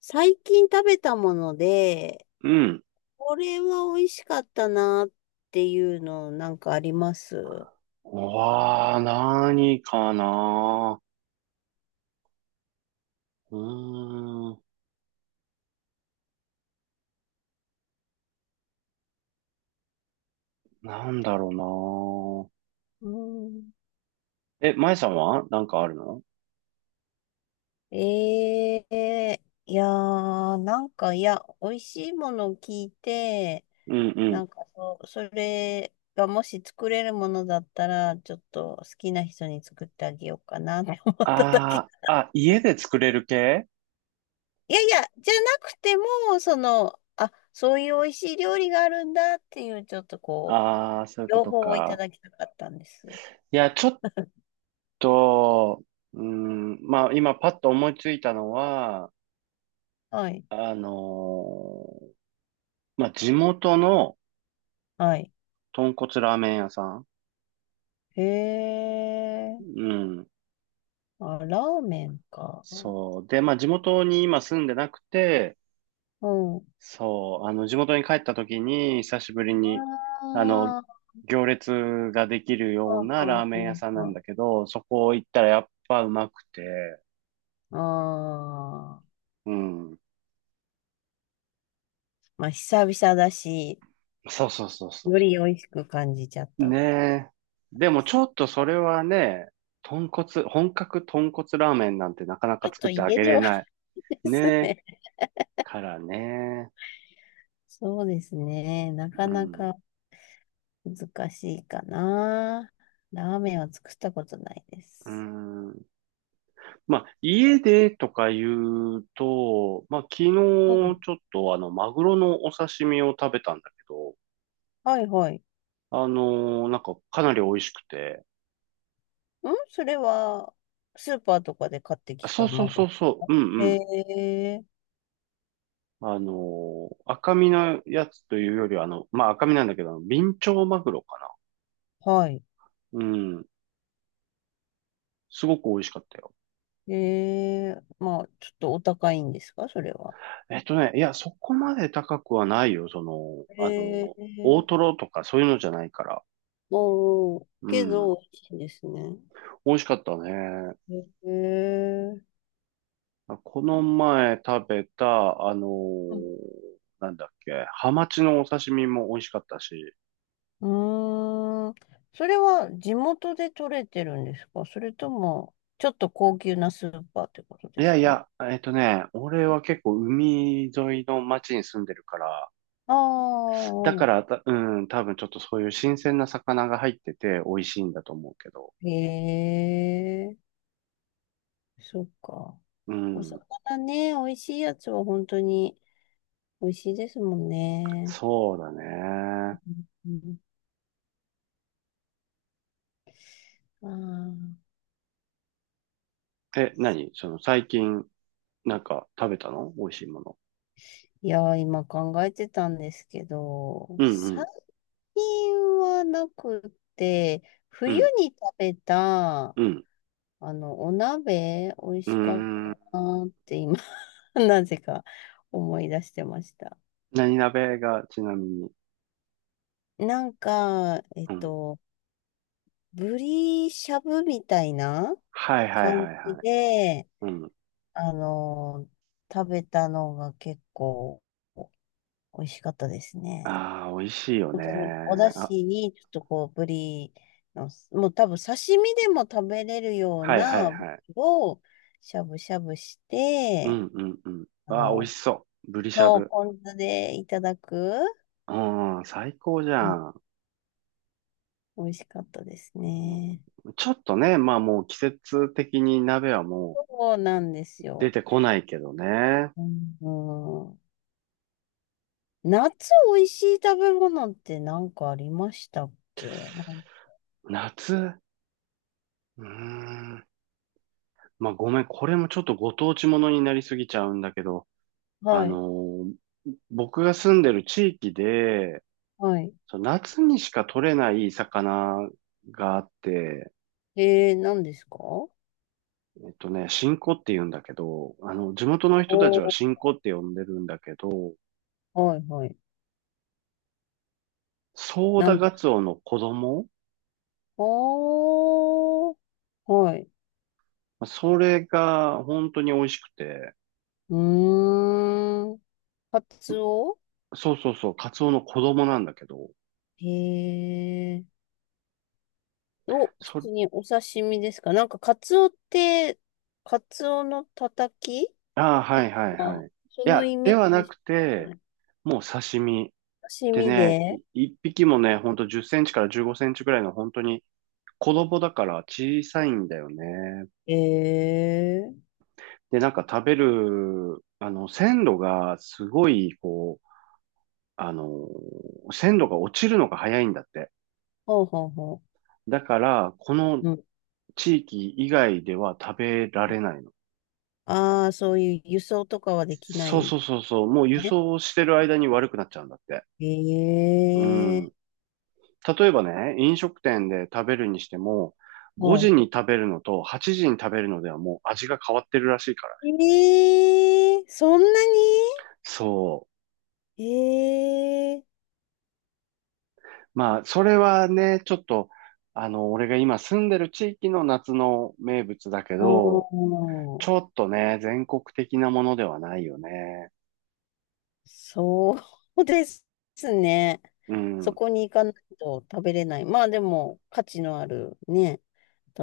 最近食べたもので、うん。これは美味しかったなっていうのなんかあります？わあ、何かな。うーん。なんだろうん、うな。え、舞さんはなんかあるの？ええ、いやー、なんか、いや、美味しいものを聞いて、うんうなん。んか、そう、それがもし作れるものだったら、ちょっと好きな人に作ってあげようかなって思っただけあなあ、あ、ん家で。で作れる系？いやいや、じゃなくても、その、あ、そういう美味しい料理があるんだっていう、ちょっとこう、ああー、そういうこ両と方をいたか。だきたかったんです。いや、ちょっと、うーん、まあ今パッと思いついたのは、はい。あのーまあ地元のはい。豚骨ラーメン屋さん。へうえ。ん。あ、ラーメンか。そう。で、まあ地元に今住んでなくて、うん。そう、あの、地元に帰った時に、久しぶりに、あの、あ行列ができるあ、よはうんなはラんーメンは屋んさんなはんん。だけど、そこ行ったらやっぱうまくて、ああ。うん。まあ、久々だし、そうそうそうそうよそり美味しく感じちゃっう。たんでねえ。でもすちょか。っとそれはね、豚骨、本格豚骨ラーメンなんてなかなちかょっ作とってあ家げでれは ない。でねすえ。ね。からね。そうですね。なかうなん。か難しいかな。ラーメンは作ったことないでうす。ん。まあ、家でとか言うと、まあ、昨日ちうょん。っとあの、マグロのお刺身を食べたんだけど、はいはい。なんかかなり美味しくて、それは、スーパーとかで買ってあ、きそうたそう孫。そうそう、うんうえん。え、赤身のやつというよりは、あの、まあ、赤身なんだけど、あのビンチョウマグロかはい。な。うん。すごく美味しかったよ。ええ、まあ、ちょっとお高いんですか、それは。えっとね、いや、そこまで高くはないよ、その、ー大ええ、トロとかそういうのじゃないから。おー、うけん。ど、美味しいんですね。美味しかったね。ええ、まあこの前食べた、うん、なんだっけ、ハマチのお刺身も美味しかったし、うーん。それは地元で取れてるんですか？それとも、ちょっと高級なスーパーってこといでやすいか？や、えっとね、俺は結構海沿いの町に住んでるから、ああだかー、らた、うん、多分ちょっとそういう新鮮な魚が入ってて美味しいんだと思うけど、ええ、そっか。うおん、魚ね、美味しいやつは本当に美味しいですもんね。そうだね。うん、あー、え、何その最近、なんか食べたの美味しいもの。いやー、今考えてたんですけど、うんう最ん、近はなくて、う冬ん、に食べた、うん、あの、お鍋、美味うしかっーん。たなーって今、なぜか思い出してました。何鍋がちなみに？なんか、うん。ブリしゃぶみたいなはいはい感はいじはい。で、うん。あの、食べたのが結構美味しかったですね。ああ、美味しいよ本ね。当にお出あ、汁にちょっとこうブリの、もう多分刺身でも食べれるようはいはいなブリはい。をしゃぶしゃぶしうて、んうんうん。あああ、美味の、しそう。ブリしゃそう、ぶ。ポン酢でいただく、うん、最高じゃね、ん。美味しかったですうね。ん、ちょっとね、まあもう季節的に鍋はもそうなんでうす出よ。てこないけどね。うん、うん、夏美味しい食べ物って何かありましたっけ？夏、うーん。まあごめん、これもちょっとご当地ものになりすぎちゃうんだけど、はあい。のー僕が住んでる地域で、はい。その夏にしか取れない魚があって、何ですか？えっとね、新子って言うんだけど、あの、地元の人たちおはー、新子って呼んでるんだけど、はいはい。ソーダ何でガすツか？オの子供。おー、はい。それが本当に美味しくて、うーん。カツオ？そうそうそう、カツオの子供なんだけど、へえ。お、普そ、通にお刺身ですか？なんかカツオって、カツオのたたき、ああ、はいはいはあ、い。いそのや、イメではーなジしくかて、ない。もう刺身。刺で身ね、で？一匹もね、ほんと10センチから15センチぐらいの本当に子供だから小さいんだよね。へえー。で、なんか食べる、あの、鮮度がすごい、こう、あの、鮮度が落ちるのが早いんだって。ほうほうほだから、このう。うん。地域以外では食べられないの。ああ、そういう輸送とかはできなそいうんそでうすそうそう。もう輸ね。送してる間に悪くなっちゃうんだって。えうん。え。例えばね、飲食店で食べるにしても、は5時い、に食べるのと8時に食べるのではもう味が変わってるらしいからね。ええ、そんなに？そええ、う。まあ、それはね、ちょっと、あの、俺が今住んでる地域の夏の名物だけおど、ー、ちょっとね、全国的なものではないよね。そうですね。うそん。こに行かないと食べれない。まあでも、価値のあるね、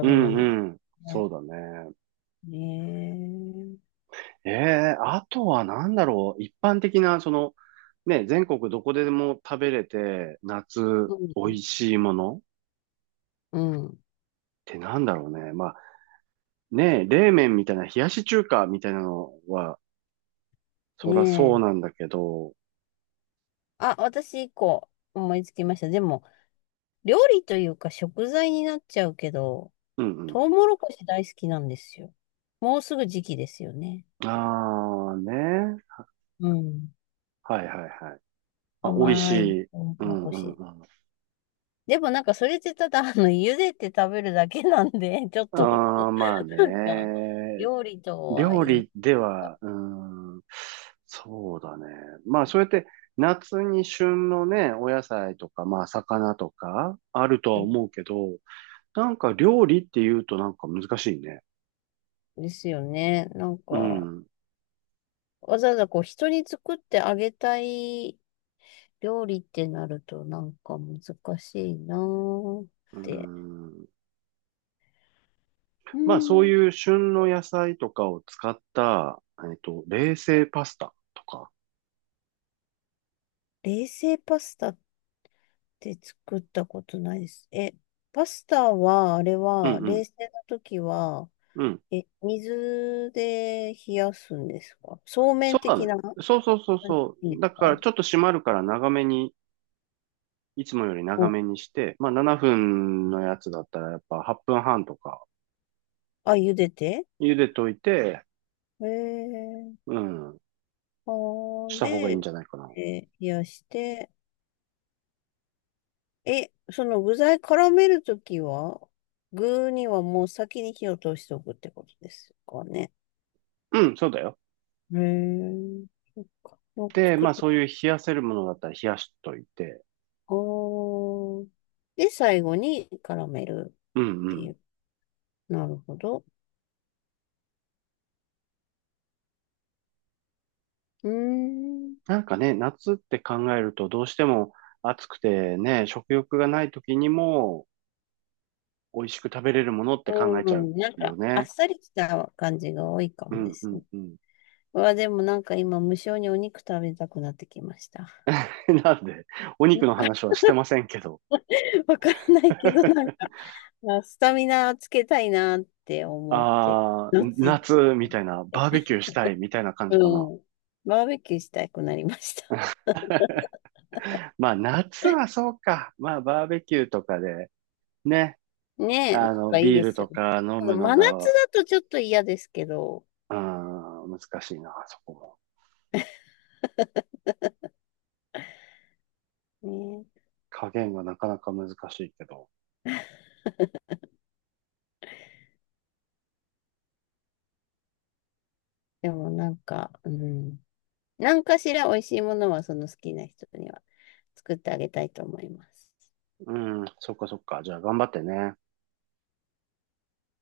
うべん物ですうん。そね。うだね。ねえ。ええ、あとは何だろう。一般的な、その、ね、全国どこでも食べれて、夏、うん。美味しいものっうん、てなんだろうね。まあ、ね、冷麺みたいな、冷やし中華みたいなのは、ねそらそうえ。なんだけど、あ、私一個思いつきました。でも、料理というか食材になっちゃうけど、うんうトウモロコシ大好きなんですよ。もうすぐ時期ですよね。ん。ああ、ね。うん。はいはいはい。まあ、美味し甘いい。トウモうロんコうんシ。うん。でもなんかそれってただ、あの、茹でて食べるだけなんで、ちょっと、ああ、まあなんか、ね。料理とは料いえ、理では、うーん、そうだね。まあ、そうやって夏に旬のね、お野菜とか、まあ、魚とか、あるとはうん、思うけど、なんか料理って言うとなんか難しいね。ですよね。なんうか、ん。わざわざこう、人に作ってあげたい料理ってなると、なんか難しいなーっうて。ん。うまあ、そうん。いう旬の野菜とかを使った、えっと、冷製パスタとか。冷製パスタって作ったことないです。え、パスタは、あれうは、冷ん製の時は、うん。うん。え、水で冷やすんですか？そうめそんうだね。的な感そうそうそうそじでう。すだかか？ら、ちょっと締まるから長めに、いつもより長お、めにして、まあ7分のやつだったらやっぱ8分半とかあ、茹でて茹でといて、えー、うん、あしー、た方がいいんで、じゃないかな。え、冷やして、え、その具材絡めるときは、具にはもう先に火を通しておくってことですかね。うん、そうだよ。えー、そっか。もうで、作っまあそた。ういう冷やせるものだったら冷やしといて、あー。で、最後に絡めるっうんうてん。いう。なるほど。うーん。なんかね、夏って考えるとどうしても暑くてね、食欲がない時にも美味しく食べれるものって考えうちゃうん、なんよか、あっね。さりした感じが多いかうもでんうすんね。うん。うわ、でもなんか今、無性にお肉食べたくなってきました。なんで、お肉の 話はしてませんけど。わからないけど、なん か、まあスタミナつけたいなって思って、ああ、夏夏みったいな、て、バーベキューしたいみたいな感じかうな。ん。バーベキューしたくなりました。まあ夏はそうか。まあバーベキューとかでね、ねえ、なんあのかいいビーでルすよとね。か飲あのむの真夏が、だとちょっと嫌ですけど、うん、難しいな、そこも。ね加減がなかなか難しいけど。え、でもなんか、うん。何かしら美味しいものはその好きな人には作ってあげたいと思います。うん、そっかそっか。じゃあ頑張ってね。